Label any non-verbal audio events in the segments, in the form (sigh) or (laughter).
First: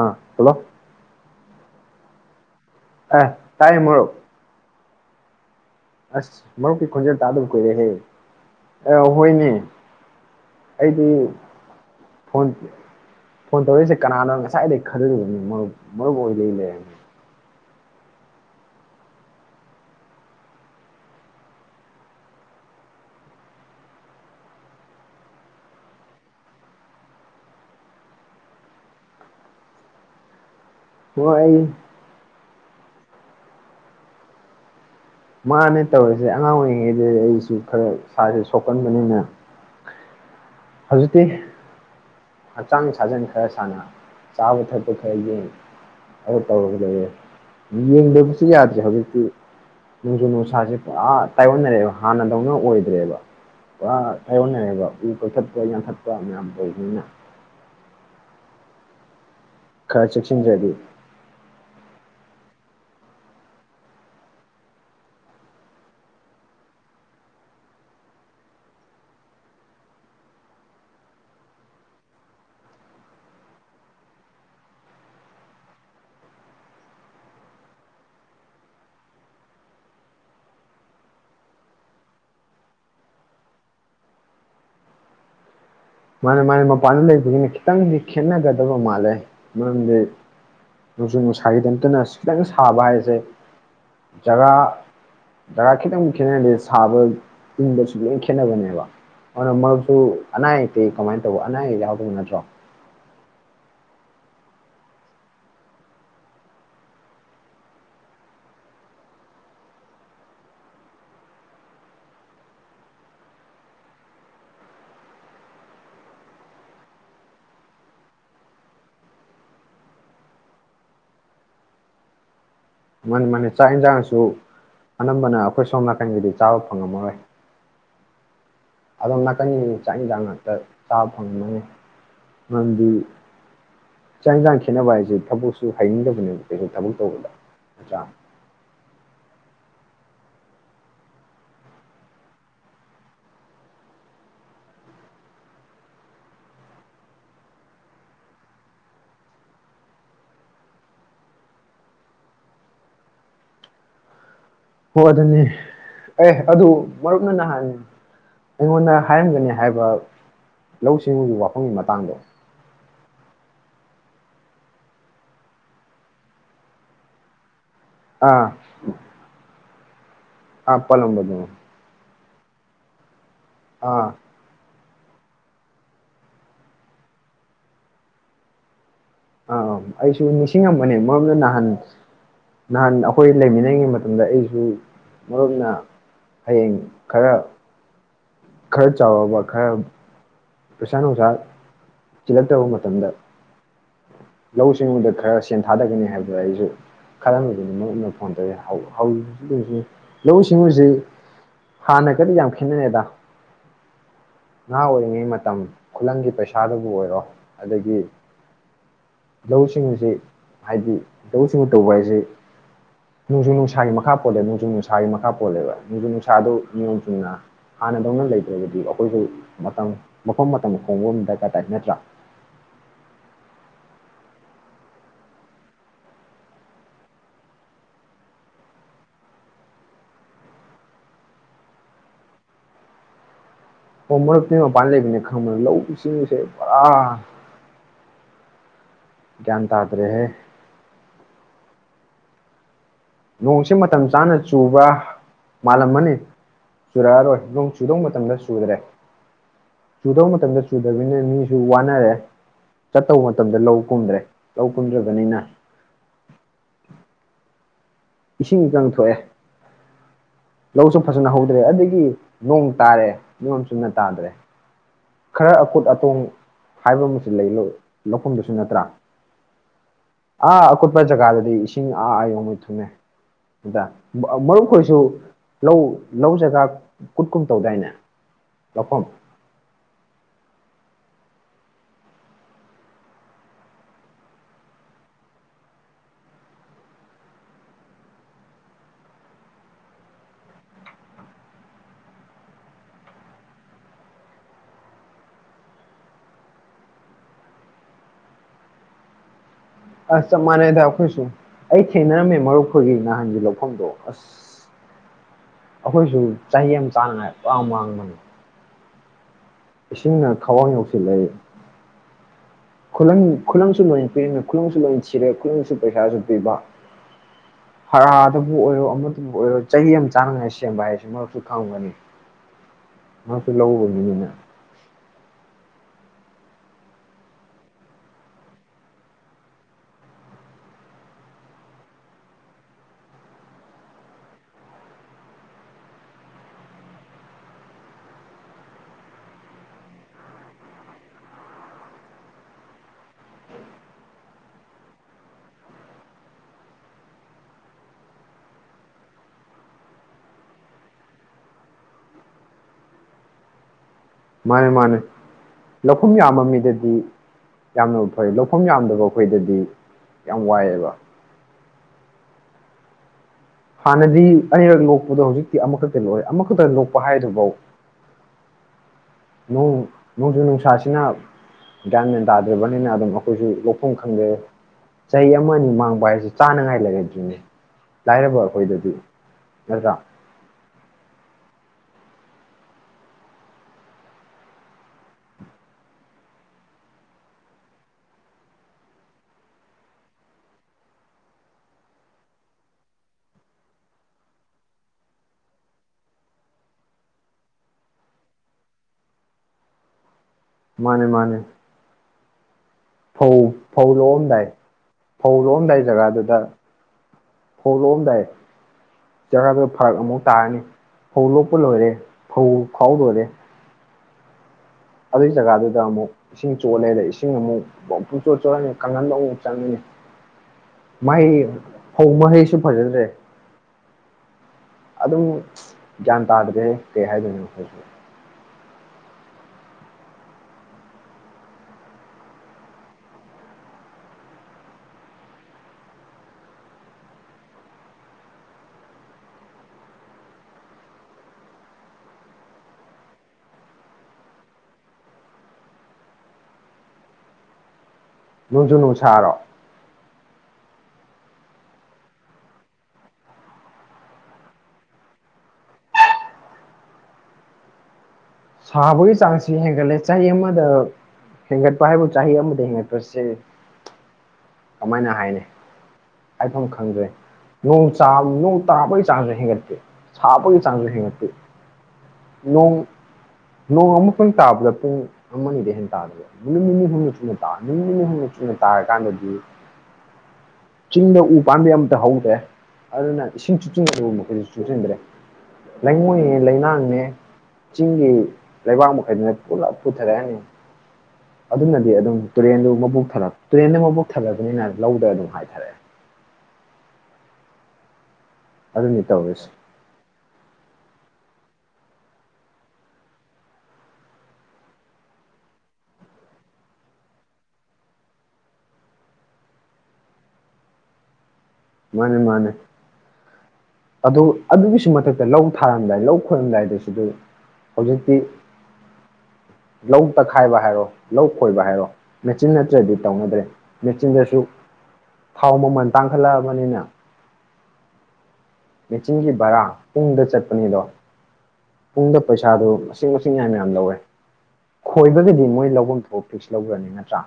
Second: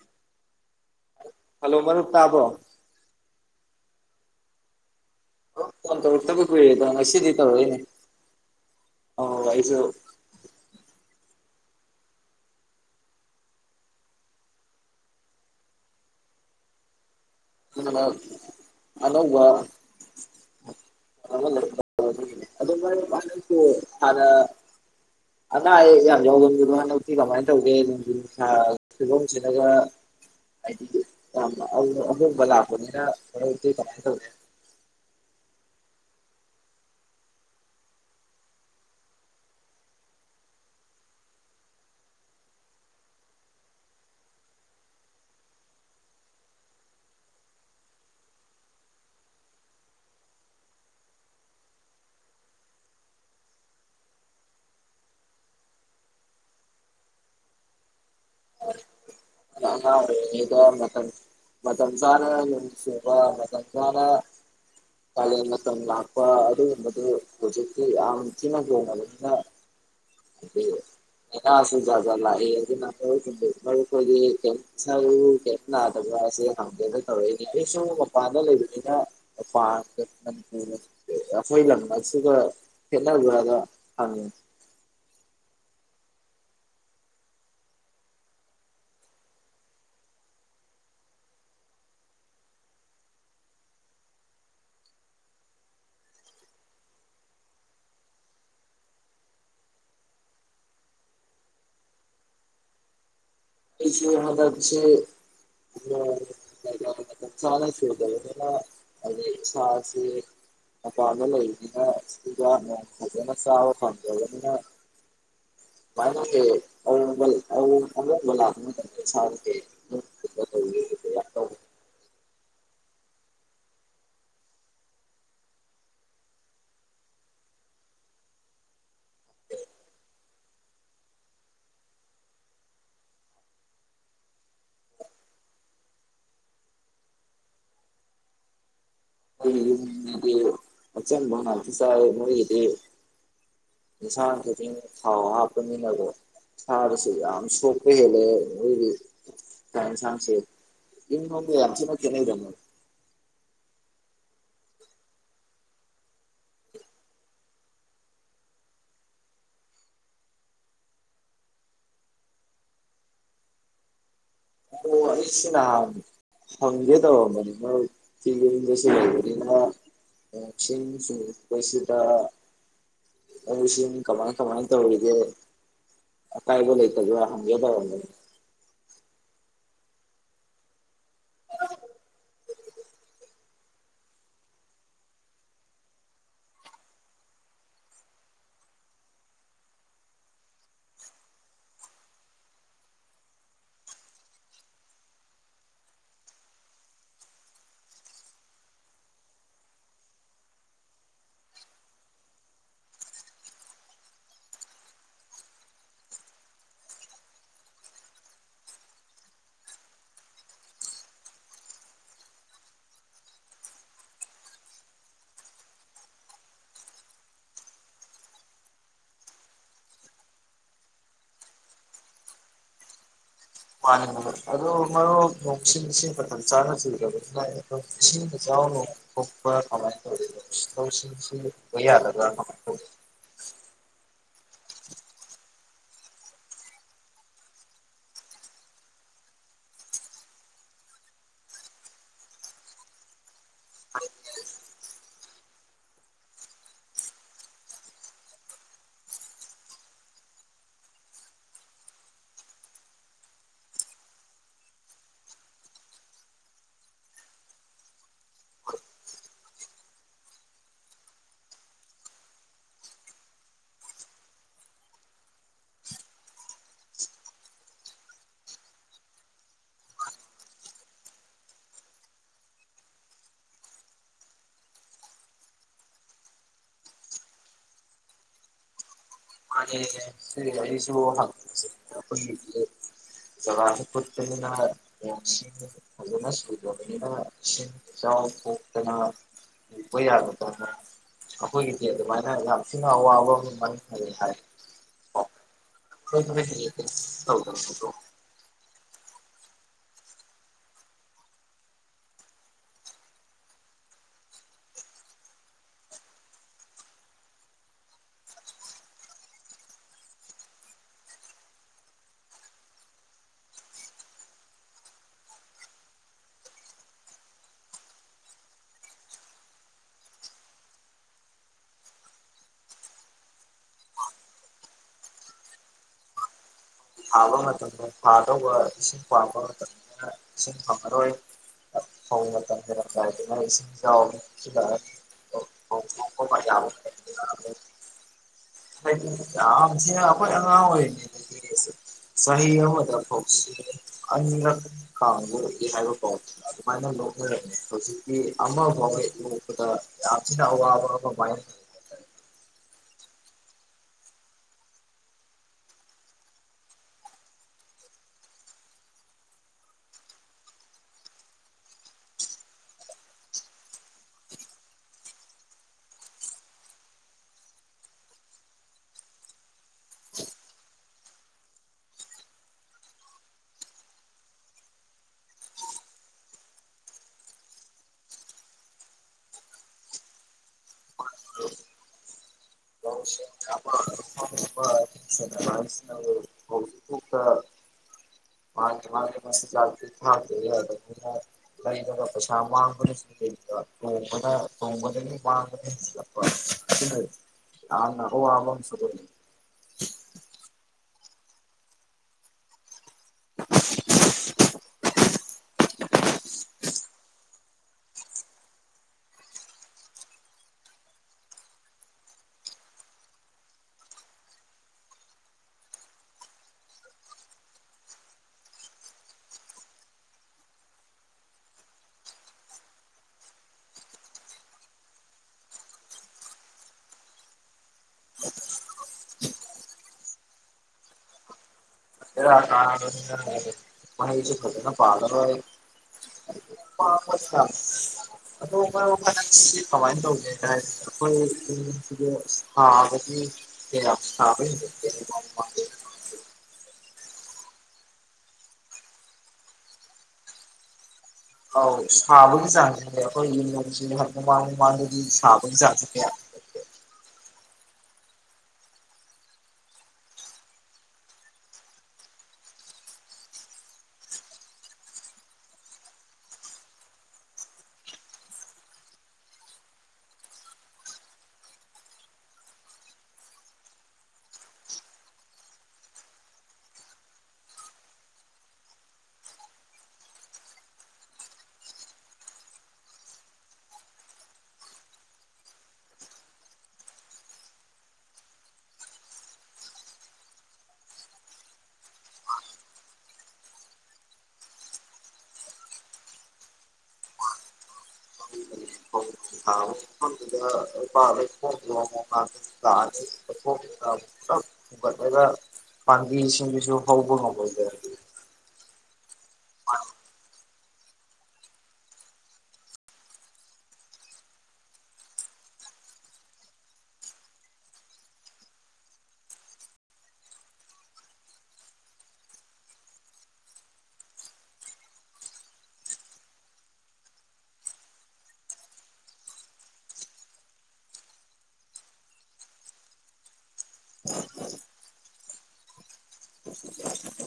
ꯑꯥ hello hello ꯃꯔꯨꯞ ꯇꯥꯕ꯭ꯔꯣ ꯑ ꯇꯥꯏꯌꯦ ꯃꯔꯨꯞ ꯐꯣꯟ ꯑꯁ ꯇꯧꯔꯛꯇꯕ ꯀꯨꯏꯔꯦꯗ ꯃꯔꯨꯞꯀꯤ ꯈꯣꯟꯖꯦꯜ ꯉꯁꯤꯗꯤ ꯇꯥꯗꯕ ꯇꯧꯔꯛꯏꯅꯦ ꯀꯨꯏꯔꯦꯍꯦ (unintelligible) ꯑꯧ ꯍꯣꯏꯅꯦ ꯑꯩꯁꯨ ꯑꯩꯗꯤ ꯐꯣꯟ ꯐꯣꯟ ꯇꯧꯔꯛꯏꯁꯦ ꯀꯅꯥꯅꯣ ꯉꯁꯥꯏꯗꯩ ꯈꯜꯂꯨꯔꯝꯅꯤ ꯃꯔꯨꯞ ꯃꯔꯨꯞ ꯑꯣꯏ ꯂꯤꯂꯩꯔꯝꯃꯦ (unintelligible) ꯑꯅꯧꯕ (unintelligible) ꯑꯗꯣ ꯚꯥꯏ ꯅꯪꯁꯦ ꯍꯥꯟꯅ ꯑꯅꯥ ꯑꯌꯦꯛ ꯌꯥꯝ ꯌꯥꯎꯒꯟꯕꯗꯣ ꯍꯟꯗꯛꯇꯤ ꯀꯃꯥꯏ ꯇꯧꯒꯦ ꯅꯣꯡꯖꯨ ꯅꯨꯡꯁꯥ ꯐꯤꯕꯝꯁꯤꯅꯒ ꯍꯣꯏ ꯑꯩ (unintelligible) ꯕꯥ ꯂꯥꯛꯄꯅꯤꯅ (unintelligible) ꯇꯤ ꯀꯃꯥꯏ ꯇꯧꯒꯦ ꯃꯥꯅꯦ ꯇꯧꯔꯤꯁꯦ ꯑꯉꯥꯡ ꯑꯣꯏꯔꯥꯉꯩꯗꯗꯤ ꯑꯩꯁꯨ ꯈꯔ ꯏꯁꯥꯁꯦ ꯁꯣꯛꯀꯟꯕꯅꯤꯅ ꯍꯧꯖꯤꯛꯇꯤ ꯍꯛꯆꯥꯡ ꯁꯥꯖꯦꯟ ꯈꯔ ꯁꯥꯟꯅꯕ ꯆꯥꯕ ꯊꯛꯄ ꯈꯔ ꯌꯦꯡ ꯑꯗꯨ ꯇꯧꯔꯒ ꯂꯩꯌꯦ ꯌꯦꯡꯗꯕꯁꯨ ꯌꯥꯗꯦ ꯍꯧꯖꯤꯛꯇꯤ ꯅꯣꯡꯖꯨ ꯅꯨꯡꯁꯥꯁꯦ ꯄꯨꯔꯥ ꯇꯥꯏꯑꯣꯟꯅꯔꯦꯕ ꯍꯥꯟꯅꯗꯧꯅ ꯑꯣꯏꯗ꯭ꯔꯦꯕ ꯄꯨꯔꯥ ꯇꯥꯏꯑꯣꯟꯅꯔꯦꯕ ꯎ ꯀꯛꯊꯠꯄ ꯌꯥꯟꯊꯠꯄ ꯃꯌꯥꯝ ꯇꯧꯕꯩꯅ (unintelligible) ꯑꯉꯥꯡ ꯈꯔ ꯑꯣꯏꯔꯤꯉꯩꯒ ꯆꯦꯛꯁꯤꯟꯗ꯭ꯔꯗꯤ ꯃꯇꯝ ꯃꯇꯝ ꯆꯥꯅ ꯅꯣꯡ ꯆꯨꯕ ꯃꯇꯝ ꯆꯥꯅ ꯀꯥꯂꯦꯟ ꯃꯇꯝ ꯂꯥꯛꯄ ꯑꯗꯨꯒꯨꯝꯕꯗꯨ ꯍꯧꯖꯤꯛꯇꯤ ꯌꯥꯝ ꯊꯤꯅ ꯍꯣꯡꯉꯕꯅꯤꯅ (unintelligible) ꯂꯩꯅꯥꯁꯨ ꯖꯥꯠ ꯖꯥꯠ ꯂꯥꯛꯑꯦ (unintelligible) ꯃꯔꯨꯞꯈꯣꯏꯗꯤ (unintelligible) ꯀꯦꯝ ꯅꯥꯗ꯭ꯕꯔꯥ ꯁꯤ ꯍꯪꯉꯛꯀꯦꯅ ꯇꯧꯔꯛꯏꯅꯦ ꯑꯩꯁꯨ ꯃꯄꯥꯟꯗ ꯂꯩꯕꯅꯤꯅ ꯃꯄꯥꯟꯗ (unintelligible) ꯑꯈꯣꯏ ꯂꯝꯅ ꯁꯤꯒ ꯈꯦꯠꯅꯕ꯭ꯔꯅ ꯍꯪꯏꯅꯦ ꯃꯥꯅꯦ ꯃꯥꯅꯦ ꯃꯄꯥꯟꯗ ꯂꯩꯕꯒꯤꯅꯦ ꯈꯤꯇꯪꯗꯤ ꯈꯦꯟꯅꯒꯗꯕ ꯃꯥꯜꯂꯦ ꯃꯔꯝꯗꯤ ꯅꯣꯡꯖꯨ ꯅꯨꯡꯁꯥꯒꯥ ꯗꯟꯇꯅ ꯈꯤꯇꯪ ꯁꯥꯕ ꯍꯥꯏꯒꯦ ꯖꯒꯥ ꯖꯒꯥ ꯈꯥꯇꯪꯕꯨ ꯈꯦꯟꯅꯔꯗꯤ ꯁꯥꯕ ꯏꯪꯕꯁꯨ ꯂꯣꯏ ꯈꯦꯟꯅꯕꯅꯦꯕ ꯑꯗꯣ ꯃꯔꯨꯞꯁꯨ ꯑꯅꯥ ꯑꯌꯦꯛ ꯇꯤ ꯀꯃꯥꯏ ꯇꯧꯕ ꯑꯅꯥ ꯑꯌꯦꯛ ꯌꯥꯎꯗꯕ ꯅꯠꯇ꯭ꯔꯣ ꯑꯩꯁꯦ ꯍꯟꯗꯛꯁꯦ (unintelligible) ꯍꯥꯏꯗꯤ ꯏꯁꯥꯁꯤ ꯃꯄꯥꯟꯗ ꯂꯩꯕꯅꯤꯅ (unintelligible) ꯐꯖꯅ ꯆꯥꯕ ꯐꯪꯗꯕꯅꯤꯅ ꯕꯥꯏ ꯅꯪꯒꯤ (unintelligible) ꯑꯍꯣꯡꯕ ꯂꯥꯛ (unintelligible) ꯃꯥꯅꯤ ꯃꯥꯅꯤ ꯆꯥꯛ ꯏꯟꯖꯥꯡꯁꯨ ꯑꯅꯝꯕꯅ ꯑꯈꯣꯏ ꯁꯣꯝ ꯅꯥꯀꯟꯒꯥꯗꯤ ꯆꯥꯕ ꯐꯪꯉꯝꯃꯔꯣꯏ ꯑꯗꯣꯝ ꯅꯥꯀꯟ ꯆꯥꯛ ꯏꯟꯖꯥꯡ ꯉꯥꯛꯇ ꯆꯥꯕ ꯐꯪꯉꯝꯅꯤ ꯅꯪꯗꯤ ꯆꯥꯛ ꯏꯟꯖꯥꯡ ꯈꯦꯠꯅꯕ ꯍꯥꯏꯁꯦ ꯊꯕꯛꯁꯨ ꯍꯩꯅꯤꯡꯗꯕꯅꯦꯕ ꯀꯩꯁꯨ ꯊꯕꯛ ꯇꯧꯕꯗ ꯈꯣꯏꯒꯤ ꯌꯨꯝꯖꯤꯗꯤ ꯑꯆꯝꯕ ꯉꯥꯛꯇ ꯆꯥꯕ ꯃꯤꯏꯒꯤꯗꯤ ꯏꯟꯁꯥꯡ ꯈꯨꯗꯤꯡ ꯊꯥꯎ ꯍꯥꯞꯄꯅꯤꯅꯀꯣ ꯁꯥꯗꯁꯨ ꯌꯥꯝ ꯁꯣꯛꯄ ꯍꯦꯜꯂꯦ ꯑꯗꯩꯗꯤ ꯆꯥꯛ ꯏꯟꯁꯥꯡꯁꯦ ꯏꯪ ꯐꯥꯎꯗ ꯌꯥꯝ ꯊꯤꯅ ꯈꯦꯠꯅꯩꯗ ꯃꯣꯏ ꯍꯣ ꯑꯗꯨꯅꯦ ꯑꯦ ꯑꯗꯣ ꯃꯔꯨꯞ ꯅ ꯅꯥꯍꯥꯟ ꯑꯩꯉꯣꯟꯗ ꯍꯥꯏꯔꯝꯒꯅꯤ ꯍꯥꯏꯕ ꯂꯧ ꯁꯤꯡꯎꯒꯤ ꯋꯥꯐꯝꯒꯤ ꯃꯇꯥꯡꯗꯣ ꯑꯣ ꯑꯩꯁꯤ ꯅꯍꯥꯟ ꯍꯪꯒꯦ ꯇꯧꯔꯝꯕꯅꯤ ꯅꯣꯏ ꯑꯥ (unintelligible) ꯂꯩꯕꯅꯤꯅ ꯑꯥ ꯄꯜꯂꯝꯕꯗꯣ (unintelligible) ꯂꯧ ꯁꯤꯡ ꯑꯥ ꯀꯃꯥꯏ ꯀꯃꯥꯏ ꯇꯧꯔꯤꯒꯦ ꯑꯀꯥꯏꯕ ꯂꯩꯍꯕ꯭ꯔ ꯍꯪꯒꯦ ꯇꯧꯔꯝꯕꯅꯤ ꯑꯥ ꯑꯝ ꯑꯩꯁꯨ ꯅꯤꯡꯁꯤꯡꯉꯝꯕꯅꯦ ꯃꯔꯨꯞꯅ ꯅꯍꯥꯟ ꯅꯍꯥꯏ ꯑꯈꯣꯏ ꯂꯩꯃꯤꯟꯅꯩꯉꯩ ꯃꯇꯝꯗ ꯑꯩꯁꯨ ꯃꯔꯨꯞꯅ ꯍꯌꯦꯡ ꯈꯔ ꯈꯔ ꯆꯥꯎꯔꯕ ꯈꯔ ꯄꯩꯁꯥ ꯅꯨꯡꯁꯥ ꯆꯤꯜꯂꯛꯇꯕ ꯃꯇꯝꯗ ꯂꯧꯁꯤꯎꯗ ꯈꯔ ꯁꯦꯟ ꯊꯥꯗꯒꯅꯤ ꯍꯥꯐꯕꯗꯣ ꯑꯩꯖꯨ ꯈꯜꯂꯝꯃꯤꯅꯦ ꯃꯔꯨꯞꯅ ꯐꯣꯟ (unintelligible) ꯂꯧꯎ ꯁꯤꯡꯎꯁꯤ ꯍꯥꯟꯅꯒꯗꯤ ꯌꯥꯝ ꯈꯦꯟꯅꯔꯦꯗ ꯅꯍꯥ ꯑꯣꯏꯔꯤꯉꯩ ꯃꯇꯝ ꯈꯨꯜꯂꯪꯒꯤ ꯄꯩꯁꯥ ꯗꯕꯨ ꯑꯣꯏꯔꯣ ꯑꯗꯒꯤ ꯂꯧ ꯁꯤꯡꯎꯁꯤ ꯍꯥꯏꯗꯤ ꯂꯧꯎ ꯁꯤꯡꯎ ꯇꯧꯕꯁꯤ ꯅꯣꯡꯖꯨ ꯅꯨꯡꯁꯥꯒꯤ ꯃꯈꯥ ꯄꯣꯜꯂꯦ ꯅꯣꯡꯖꯨ ꯅꯨꯡꯁꯥꯒꯤ ꯃꯈꯥ ꯄꯣꯜꯂꯦꯕ ꯅꯣꯡꯖꯨ ꯅꯨꯡꯁꯥꯗꯨ ꯅꯤꯌꯣꯝ ꯆꯨꯝꯅ ꯍꯥꯟꯅ ꯗꯧꯅ ꯂꯩꯇꯔꯕꯗꯤ ꯑꯈꯣꯏꯁꯨ ꯃꯇꯝ ꯃꯐꯝ ꯃꯇꯝ ꯍꯣꯡꯕꯝ ꯗꯔꯀꯥꯔ ꯇꯥꯏ ꯅꯠꯇ꯭ꯔꯥ ꯃꯥꯅꯤ ꯃꯔꯨꯞ ꯑꯗꯣ ꯃꯔꯨꯞ ꯅꯣꯡꯁꯤꯡꯁꯤ ꯃꯇꯝ ꯆꯥꯅ ꯆꯨꯔꯕꯗꯤ (unintelligible) ꯑꯗꯣ ꯏꯁꯤꯡ ꯏꯆꯥꯎ ꯊꯣꯛꯄ ꯀꯃꯥꯏ ꯇꯧꯏ (unintelligible) ꯂꯧ ꯁꯤꯡꯁꯤ ꯕ ꯌꯥꯗꯕ꯭ꯔꯥ ꯀꯃꯥꯏ ꯇꯧꯏ ꯑꯣ ꯃꯔꯨꯞꯇꯤ ꯃꯄꯥꯟ ꯂꯩꯕꯅꯤꯅ ꯈꯪꯉꯝꯃꯔꯣꯏ ꯂꯧꯁꯤꯡꯁꯦ ꯄꯨꯔꯥ ꯒ꯭ꯌꯥꯟ ꯇꯥꯗ꯭ꯔꯦ ꯍꯦ ꯅꯣꯡꯁꯤ ꯃꯇꯝ ꯆꯥꯅ ꯆꯨꯕ ꯃꯥꯜꯂꯝꯃꯅꯤ ꯆꯨꯔꯛꯑꯔꯣꯏ ꯅꯣꯡ ꯆꯨꯗꯧ ꯃꯇꯝꯗ ꯆꯨꯗ꯭ꯔꯦ ꯆꯨꯗꯧ ꯃꯇꯝꯗ ꯆꯨꯗ꯭ꯔꯝꯅꯤꯅ ꯃꯤꯁꯨ ꯋꯥꯅꯔꯦ ꯆꯠꯇꯧ ꯃꯇꯝꯗ ꯂꯧ ꯀꯨꯝꯗ꯭ꯔꯦ ꯂꯧ ꯀꯨꯝꯗ꯭ꯔꯕꯅꯤꯅ ꯏꯁꯤꯡ ꯏꯀꯪ ꯊꯣꯛꯑꯦ ꯂꯧꯁꯨ ꯐꯖꯟꯅ ꯍꯧꯗ꯭ꯔꯦ ꯑꯗꯒꯤ ꯅꯣꯡ ꯇꯥꯔꯦ ꯅꯤꯌꯣꯝ ꯆꯨꯝꯅ ꯇꯥꯗ꯭ꯔꯦ ꯈꯔ ꯑꯀꯨꯠ ꯑꯇꯣꯡ ꯍꯥꯏꯕꯃꯁꯨ ꯂꯩ ꯂꯧ ꯂꯧꯐꯝꯗꯨꯁꯨ ꯅꯠꯇ꯭ꯔꯥ ꯑꯥ ꯑꯀꯨꯠꯄ ꯖꯒꯥꯗꯗꯤ ꯏꯁꯤꯡ ꯑꯥ ꯌꯧꯅ ꯊꯨꯝꯃꯦ (unintelligible) ꯃꯔꯨꯞ ꯈꯣꯏꯁꯨ ꯂꯧ ꯖꯒꯥ ꯀꯨꯠꯀꯨꯝ ꯇꯨꯗꯥꯏꯅꯦ ꯂꯧꯐꯝ ꯃꯥꯟꯅꯦ ꯀꯩꯅꯣꯍꯣꯢꯁꯨ ꯑꯩꯈꯣꯢꯒꯤꯁꯨ ꯖꯒꯥꯗꯣ ꯀꯨꯠꯄꯅꯤꯅ ꯅꯣꯡ ꯏꯁꯤꯡꯖꯨ ꯐꯖꯅ ꯖꯨꯗ꯭ꯔꯕꯅꯤꯅ ꯏꯁꯤꯡ ꯏꯆꯥꯎ ꯊꯣꯛꯇꯅ ꯎꯕ ꯌꯥꯗꯕ ꯃꯑꯣꯡ ꯑꯩꯈꯣꯢꯒꯤꯗꯤ ꯑꯗꯨꯃꯥꯢ ꯌꯥꯝ ꯊꯤꯅ ꯑꯋꯥꯕ ꯃꯥꯢꯌꯣꯛꯅꯔꯦ ꯍꯥꯏ ꯑꯩꯈꯣꯢ (unintelligible) ꯑ ꯆꯞꯃꯥꯟꯅꯩꯗ ꯑꯩꯈꯣꯢꯁꯨ ꯑꯩ ꯊꯦꯡꯅꯔꯝꯃꯦ ꯃꯔꯨꯞꯈꯣꯢꯒꯤ ꯉꯍꯥꯟꯒꯤ ꯂꯧꯐꯝꯗꯣ ꯑꯁ ꯑꯩꯈꯣꯢꯁꯨ ꯆꯍꯤ ꯑꯃ ꯆꯥꯅꯉꯥꯢ ꯌꯥꯝ ꯋꯥꯟꯕꯅꯦ ꯏꯁꯤꯡꯅ ꯈ꯭ꯋꯥꯡ ꯌꯧꯁꯤꯜꯂꯦ ꯈꯨꯂꯪ ꯈꯨꯂꯪꯁꯨ ꯂꯣꯢ ꯄꯤꯔ ꯈꯨꯂꯪꯁꯨ ꯂꯣꯢ ꯊꯤꯔ ꯈꯨꯂꯪꯁꯨ ꯄꯩꯁꯥꯁꯨ ꯄꯤꯕ ꯍꯥꯔꯗꯕꯨ ꯑꯣꯢꯔꯣ ꯑꯃꯗꯕꯨ ꯑꯣꯢꯔꯣ ꯆꯍꯤ ꯑꯃ ꯆꯥꯅꯉꯥꯏ ꯁꯦꯝꯕ ꯍꯥꯢꯁꯤ ꯃꯔꯨꯞꯁꯨ ꯈꯪꯂꯝꯒꯅꯤ ꯃꯔꯨꯞꯁꯨ ꯂꯧ ꯎꯕꯅꯤꯅ ꯐꯧ ꯊꯥꯕ ꯃꯇꯝ ꯊꯥꯗꯧꯕ ꯏꯁꯤꯡ ꯄꯥꯝꯕ ꯃꯇꯝꯗꯅ ꯏꯁꯤꯡ ꯐꯪꯉꯔꯣꯢ ꯐꯧ ꯃꯇꯝ ꯍꯦꯜꯂꯝꯗꯥꯢꯗꯅ ꯏꯁꯤꯡ ꯌꯥꯎꯔꯔꯣꯢ ꯐꯧ ꯂꯣꯛꯄ ꯌꯥꯕ ꯃꯇꯝꯗꯅ ꯑꯃꯨꯛ ꯍꯥꯗꯤ ꯌꯥꯝ ꯊꯤꯅ ꯑꯩꯈꯣꯢ ꯑꯉꯥꯡ ꯑꯣꯢꯔꯤꯉꯩꯗꯗꯤ ꯁꯤ ꯆꯍꯤ ꯑꯃꯗ ꯐꯧꯁꯤ ꯑꯅꯤꯔꯛ ꯊꯥꯕ ꯍꯥꯢꯕ ꯐꯧꯁꯤ ꯑꯗꯨꯃꯥꯢꯅ ꯂꯣꯛꯅꯔꯝꯃꯤ ꯍꯧꯖꯤꯛꯇꯤ ꯑꯃꯐꯥꯎꯕ ꯂꯣꯛꯄꯗ ꯌꯥꯝ ꯊꯤꯅ ꯑꯋꯥꯕ ꯑꯃ ꯃꯥꯢꯌꯣꯛꯅꯔꯦ ꯍꯥꯢ ꯇꯥꯔꯦ ꯃꯥꯟꯅꯦ ꯃꯥꯟꯅꯦ ꯂꯧꯐꯝ ꯌꯥꯝꯕ ꯃꯤꯗꯗꯤ ꯌꯥꯝꯅꯕꯨ ꯐꯔꯤ ꯂꯧꯐꯝ ꯌꯥꯝꯗꯕ ꯑꯩꯈꯣꯢꯗꯗꯤ ꯌꯥꯝ ꯋꯥꯌꯦꯕ ꯍꯥꯟꯅꯗꯤ ꯑꯅꯤꯔꯛ ꯂꯣꯛꯄꯗꯣ ꯍꯧꯖꯤꯛꯇꯤ ꯑꯃꯨꯛꯈꯛꯇ ꯂꯣꯛꯑꯦ ꯑꯃꯨꯛꯈꯛꯇ ꯂꯣꯛꯄ ꯍꯥꯢꯗꯨꯕꯧ ꯅꯣꯡ ꯅꯣꯡꯖꯨ ꯅꯨꯡꯁꯥꯁꯤꯅ ꯒ꯭ꯌꯥꯟ ꯃꯦꯟ ꯇꯥꯗ꯭ꯔꯕꯅꯤꯅ ꯑꯗꯨꯝ ꯑꯩꯈꯣꯢꯁꯨ ꯂꯣꯛꯐꯝ ꯈꯪꯗ꯭ꯔꯦ ꯆꯍꯤ ꯑꯃ ꯑꯅꯤ ꯃꯥꯡꯕ ꯍꯥꯢꯁꯦ ꯆꯥꯅꯤꯉꯥꯢ ꯂꯩꯔꯛꯇ꯭ꯔꯤꯅꯦ ꯂꯥꯢꯔꯕ ꯑꯩꯈꯣꯢꯗꯗꯤ ꯅꯠꯇ꯭ꯔ ꯂꯧꯁꯤꯡ (unintelligible) ꯃꯥꯟꯅꯦ ꯃꯥꯟꯅꯦ ꯃꯆꯤꯟꯖꯥꯛꯇꯤ ꯊꯛꯇꯕ ꯌꯥꯗꯕꯅꯤꯅ ꯂꯩꯔꯒ ꯄꯩꯁꯥ ꯃꯥꯡꯕꯅ ꯁꯨꯝ ꯍꯦꯟꯖꯤꯜꯂꯛ ꯇꯣꯡꯕꯅ ꯇꯣꯡꯕꯗꯒꯤ ꯃꯥꯡꯕꯅ ꯍꯦꯟꯖꯤꯜꯂꯛꯄ ꯑꯁꯤꯅ ꯌꯥꯝꯅ ꯑꯋꯥꯕ ꯑꯃꯁꯨ ꯑꯣꯢꯔꯤ ꯃꯥꯟꯅꯦ ꯃꯥꯟꯅꯦ ꯐꯧ ꯐꯧ ꯂꯣꯛꯑꯝꯗꯥꯢ ꯐꯧ ꯂꯣꯛꯑꯝꯗꯥꯢ ꯖꯒꯥꯗꯨꯗ ꯐꯧ ꯂꯣꯛꯑꯝꯗꯥꯢ ꯖꯒꯥꯗꯨ ꯐꯔꯛ ꯑꯃꯨꯛ ꯇꯥꯔꯅꯤ ꯐꯧ ꯂꯣꯛꯄ ꯂꯣꯢꯔꯦ ꯐꯧ ꯈꯥꯎ ꯗꯧꯔꯦ ꯑꯗꯨꯢ ꯖꯒꯥꯗꯨꯗ ꯑꯃꯨꯛ ꯏꯁꯤꯡ ꯆꯣꯠꯂꯦꯅ ꯏꯁꯤꯡ ꯑꯃꯨꯛ ꯄꯨꯡꯆꯣꯠ ꯆꯣꯠꯂꯦꯅꯤ ꯀꯪꯍꯟꯕ ꯑꯃꯨꯛ ꯆꯪꯉꯅꯤ ꯃꯥꯢ ꯐꯧ ꯃꯍꯩꯁꯨ ꯐꯖꯗ꯭ꯔꯦ ꯑꯗꯨ ꯏꯁ ꯒ꯭ꯌꯥꯟ ꯇꯥꯗ꯭ꯔꯦ ꯀꯩ ꯍꯥꯢꯗꯨꯢꯅꯣ ꯑꯩꯁꯨ ꯕꯦꯔꯥ ꯀꯥꯔꯕꯅꯤꯅ ꯑꯃꯨꯛ ꯃꯍꯩꯁꯨ ꯐꯖꯅ ꯄꯥꯜꯂꯔꯣꯢ ꯃꯥꯡꯉꯕꯅꯤꯅ ꯑꯇꯣꯞꯄ ꯃꯍꯩꯁꯨ ꯀꯃꯥꯢ ꯇꯧꯅꯤꯅ ꯏꯕꯣ ꯁꯥꯕꯒꯤ ꯀꯌꯥꯝ ꯁꯥꯕ ꯍꯦꯟꯈꯠꯀꯦꯗꯣ ꯃꯃꯥꯡ ꯃꯃꯥꯡꯗꯩ ꯅꯣꯡꯖꯨ ꯅꯨꯡꯁꯥꯔꯣ ꯑꯧ ꯁꯥꯕꯒꯤ ꯆꯥꯡꯁꯦ ꯑꯩꯈꯣꯢꯒꯤ ꯅꯨꯡꯁꯥ ꯃꯃꯥꯡ ꯃꯃꯥꯡꯗꯒꯤ ꯁꯥꯕꯒꯤ ꯆꯥꯡꯁꯤ ꯀꯌꯥꯝ ꯍꯦꯟꯈꯠꯀꯦ ꯁꯥꯕꯒꯤ ꯆꯥꯡꯁꯤ ꯍꯦꯟꯒꯠꯂꯦ ꯆꯍꯤ ꯑꯃꯗ ꯍꯦꯟꯒꯠꯄ ꯍꯥꯢꯕꯨ ꯆꯍꯤ ꯑꯃꯗ ꯍꯦꯟꯒꯠꯄꯁꯤ ꯀꯃꯥꯢꯅ ꯍꯥꯢꯅꯤ ꯍꯥꯢꯐꯝ ꯈꯪꯗ꯭ꯔꯦ ꯅꯣꯡ ꯆꯥꯡ ꯅꯣꯡ ꯇꯥꯕꯒꯤ ꯆꯥꯡꯖꯨ ꯍꯦꯟꯒꯠꯄꯤ ꯁꯥꯕꯒꯤ ꯆꯥꯡꯁꯨ ꯍꯦꯟꯒꯠꯄꯤ ꯅꯣꯡ ꯅꯣꯡ ꯑꯃꯨꯛꯇꯪ ꯇꯥꯕꯗ ꯄꯨꯡ ꯑꯃ ꯅꯤꯗꯩ ꯍꯦꯟꯅ ꯇꯥꯗ꯭ꯔꯦ ꯅꯤꯅꯤ ꯍꯨꯝꯅꯤꯁꯨꯅ ꯇꯥꯗ꯭ꯔꯦ ꯅꯤꯅꯤ ꯍꯨꯝꯅꯤꯁꯨꯅ ꯇꯥꯔ ꯀꯥꯟꯗꯗꯤ ꯆꯤꯡꯗ ꯎ ꯄꯥꯟꯕꯤ ꯑꯃꯠꯇ ꯍꯧꯗ꯭ꯔꯦ ꯑꯗꯨꯅ ꯏꯁꯤꯡ ꯆꯨꯞꯁꯤꯟꯒꯗꯕ ꯃꯈꯩꯁꯨ ꯆꯨꯞꯁꯤꯟꯗ꯭ꯔꯦ ꯂꯩꯉꯣꯢꯅꯦ ꯂꯩꯅꯥꯡꯅꯦ ꯆꯤꯡꯒꯤ ꯂꯩꯕꯥꯛ ꯃꯈꯩꯗꯨꯅ ꯄꯨꯂꯞ ꯄꯨꯊꯔꯅꯤ ꯑꯗꯨꯅꯗꯤ ꯑꯗꯨꯝ ꯇꯨꯔꯦꯜꯗꯨ ꯃꯕꯨꯛ ꯊꯜꯂꯛ ꯃꯕꯨꯛ ꯊꯜꯂꯕꯅꯤꯅ ꯂꯧꯗ ꯑꯗꯨꯝ ꯍꯥꯢꯊꯔꯦ ꯑꯗꯨꯅꯤ ꯇꯧꯔꯤꯁꯦ ꯑꯗꯨꯒ ꯂꯩꯕꯥꯛ ꯂꯩꯈꯣꯝꯗꯣ ꯑꯃꯨꯛ ꯃꯥꯡꯍꯜꯂꯛꯑꯅꯤ ꯂꯩꯈꯣꯝꯗꯨꯅ ꯑꯃꯨꯛꯇ ꯐꯨꯟꯒꯠꯂꯒ ꯄꯥꯟꯕꯤ ꯁꯤꯡꯕꯤꯁꯨ ꯍꯧꯕ ꯉꯝꯂꯣꯢꯗꯣꯢꯅꯤ ꯃꯥꯅꯤ ꯃꯥꯅꯤ ꯑꯗꯨ ꯑꯗꯨꯒꯤꯁꯨ ꯃꯊꯛꯇ ꯂꯧ ꯊꯥꯔꯝꯗꯥꯢ ꯂꯧ ꯈꯣꯢꯔꯝꯗꯥꯢꯁꯨ ꯑꯗꯨ ꯍꯧꯖꯤꯛꯇꯤ ꯂꯧ ꯇꯈꯥꯢꯕ ꯍꯥꯏꯔꯣ ꯂꯧ ꯈꯣꯢꯕ ꯍꯥꯢꯔꯣ ꯃꯦꯆꯤꯟ ꯅꯠꯇ꯭ꯔꯗꯤ ꯇꯧꯅꯗ꯭ꯔꯦ ꯃꯦꯆꯤꯟꯗꯁꯨ ꯊꯥꯎ ꯃꯃꯟ ꯇꯥꯡꯈꯠꯂꯛꯑꯕꯅꯤꯅ ꯃꯦꯆꯤꯟꯒꯤ ꯕꯥꯔꯥ ꯄꯨꯡꯗ ꯆꯠꯄꯅꯤꯗꯣ ꯄꯨꯡꯗ ꯄꯩꯁꯥꯗꯨ ꯃꯁꯤꯡ ꯃꯁꯤꯡ ꯌꯥꯝ ꯌꯥꯝ ꯂꯧꯔꯦ ꯈꯣꯢꯕꯒꯤꯗꯤ ꯃꯣꯢ ꯂꯧꯚꯝ ꯊꯣꯛꯄꯁꯨ ꯂꯧꯒ꯭ꯔꯅꯤ ꯅꯠꯇ꯭ꯔ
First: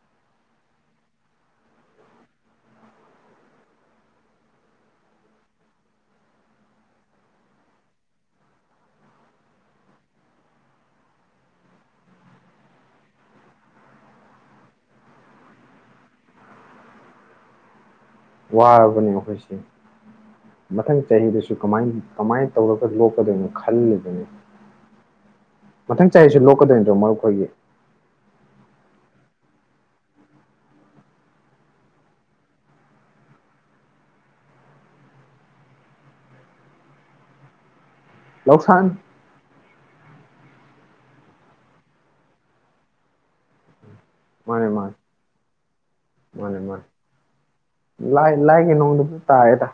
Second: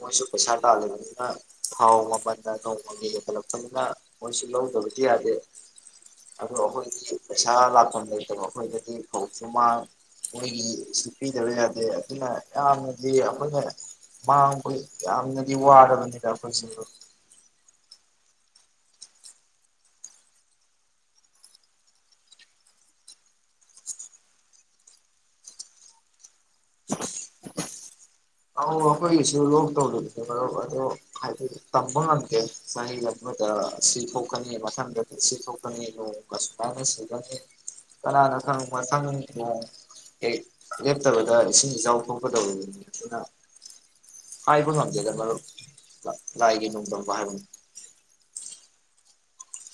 ꯃꯣꯢꯁꯨ ꯄꯩꯁꯥ ꯇꯥꯜꯂꯤꯕꯅꯤꯅ ꯊꯥꯎ ꯃꯃꯟꯅ ꯅꯣꯡꯃꯒꯤ ꯍꯦꯟꯒꯠꯂꯛꯄꯅꯤꯅ ꯃꯣꯢꯁꯨ ꯂꯧꯗꯕꯗꯤ ꯌꯥꯗꯦ ꯑꯗꯣ ꯑꯩꯈꯣꯢꯗꯤ ꯄꯩꯁꯥ ꯂꯥꯛꯐꯝ ꯂꯩꯇꯕ ꯑꯩꯈꯣꯢꯗꯗꯤ ꯐꯩꯁꯨ ꯃꯥꯡ ꯃꯣꯢꯒꯤꯁꯨ ꯄꯤꯗꯕ ꯌꯥꯗꯦ ꯑꯗꯨꯅ ꯌꯥꯝꯅꯗꯤ ꯑꯩꯈꯣꯢꯅ ꯃꯥꯡꯕꯒꯤ ꯌꯥꯝꯅꯗꯤ ꯋꯥꯔꯕꯅꯤꯗ ꯑꯩꯈꯣꯢꯁꯤ ꯃꯔꯨꯞ ꯋꯥꯔꯕꯅꯤꯕꯣ ꯑꯩꯈꯣꯢꯁꯦ ꯃꯊꯪ ꯆꯍꯤꯗꯁꯨ ꯀꯃꯥꯢ ꯀꯃꯥꯢ ꯇꯧꯔꯒ ꯂꯣꯛꯀꯗꯨꯢꯅꯣ ꯈꯜꯂꯤꯕꯅꯤ ꯃꯊꯪ ꯆꯍꯤꯁꯨ ꯂꯣꯛꯀꯗꯨꯢ ꯅꯠꯇ꯭ꯔ ꯃꯔꯨꯞꯈꯣꯢꯒꯤ ꯍꯣ ꯑꯩꯈꯣꯢꯒꯤꯁꯨ ꯂꯣꯛꯇꯧꯔꯤꯅꯤ ꯃꯔꯨꯞ ꯑꯗꯣ ꯍꯥꯢꯐꯦꯠ ꯇꯝꯕ ꯉꯝꯗꯦ ꯆꯍꯤ ꯑꯃꯗ ꯁꯤ ꯊꯣꯛꯀꯅꯤ ꯃꯊꯪꯗꯗꯤ ꯁꯤ ꯊꯣꯛꯀꯅꯤ ꯅꯣꯡꯅ ꯁꯨꯃꯥꯢꯅ ꯆꯨꯒꯅꯤ ꯀꯅꯥꯅ ꯈꯪꯕ ꯂꯧꯁꯥꯟ ꯃꯊꯪ ꯅꯣꯡ ꯀꯩ ꯂꯦꯞꯇꯕꯗ ꯏꯁꯤꯡ ꯏꯆꯥꯎ ꯊꯣꯛꯀꯗꯧꯔꯤꯅꯤ ꯑꯗꯨꯅ ꯃꯥꯅꯦ ꯍꯥꯢꯕ ꯃꯥꯅꯦ ꯉꯝꯗꯦꯗ ꯃꯔꯨꯞ ꯂ ꯂꯥꯢꯒꯤ ꯅꯣꯡꯗꯝꯕ ꯍꯥꯏꯕꯗꯨꯅꯤ ꯂꯥꯢꯒꯤ ꯅꯣꯡꯗꯝꯗ ꯇꯥꯔꯦꯗ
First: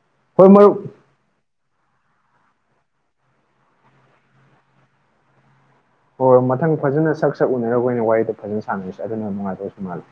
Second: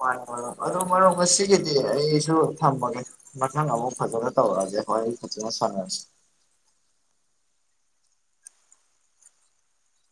ꯃꯥꯟꯅꯦ ꯃꯔꯨꯞ ꯃꯔꯨꯞ ꯃꯔꯨꯞ ꯉꯁꯤꯒꯤ ꯑꯩꯁꯨ ꯊꯝꯃꯒꯦ ꯃꯊꯪ ꯑꯃꯨꯛ ꯐꯖꯅ ꯇꯧꯔꯛꯑꯒꯦ ꯍꯣꯔꯦꯟ ꯐꯖꯅ ꯁꯥꯟꯅꯔꯁꯤ ꯍꯣꯢ ꯃꯊꯪ ꯐꯖꯅ ꯁꯛ ꯁꯛ ꯎꯅꯔꯒ ꯑꯣꯢꯅ ꯋꯥꯔꯤꯗꯣ ꯐꯖꯅ ꯁꯥꯟꯅꯔꯁꯤ ꯑꯗꯨꯅ ꯅꯨꯡꯉꯥꯢꯗꯧꯖꯨ ꯃꯥꯜꯂꯤ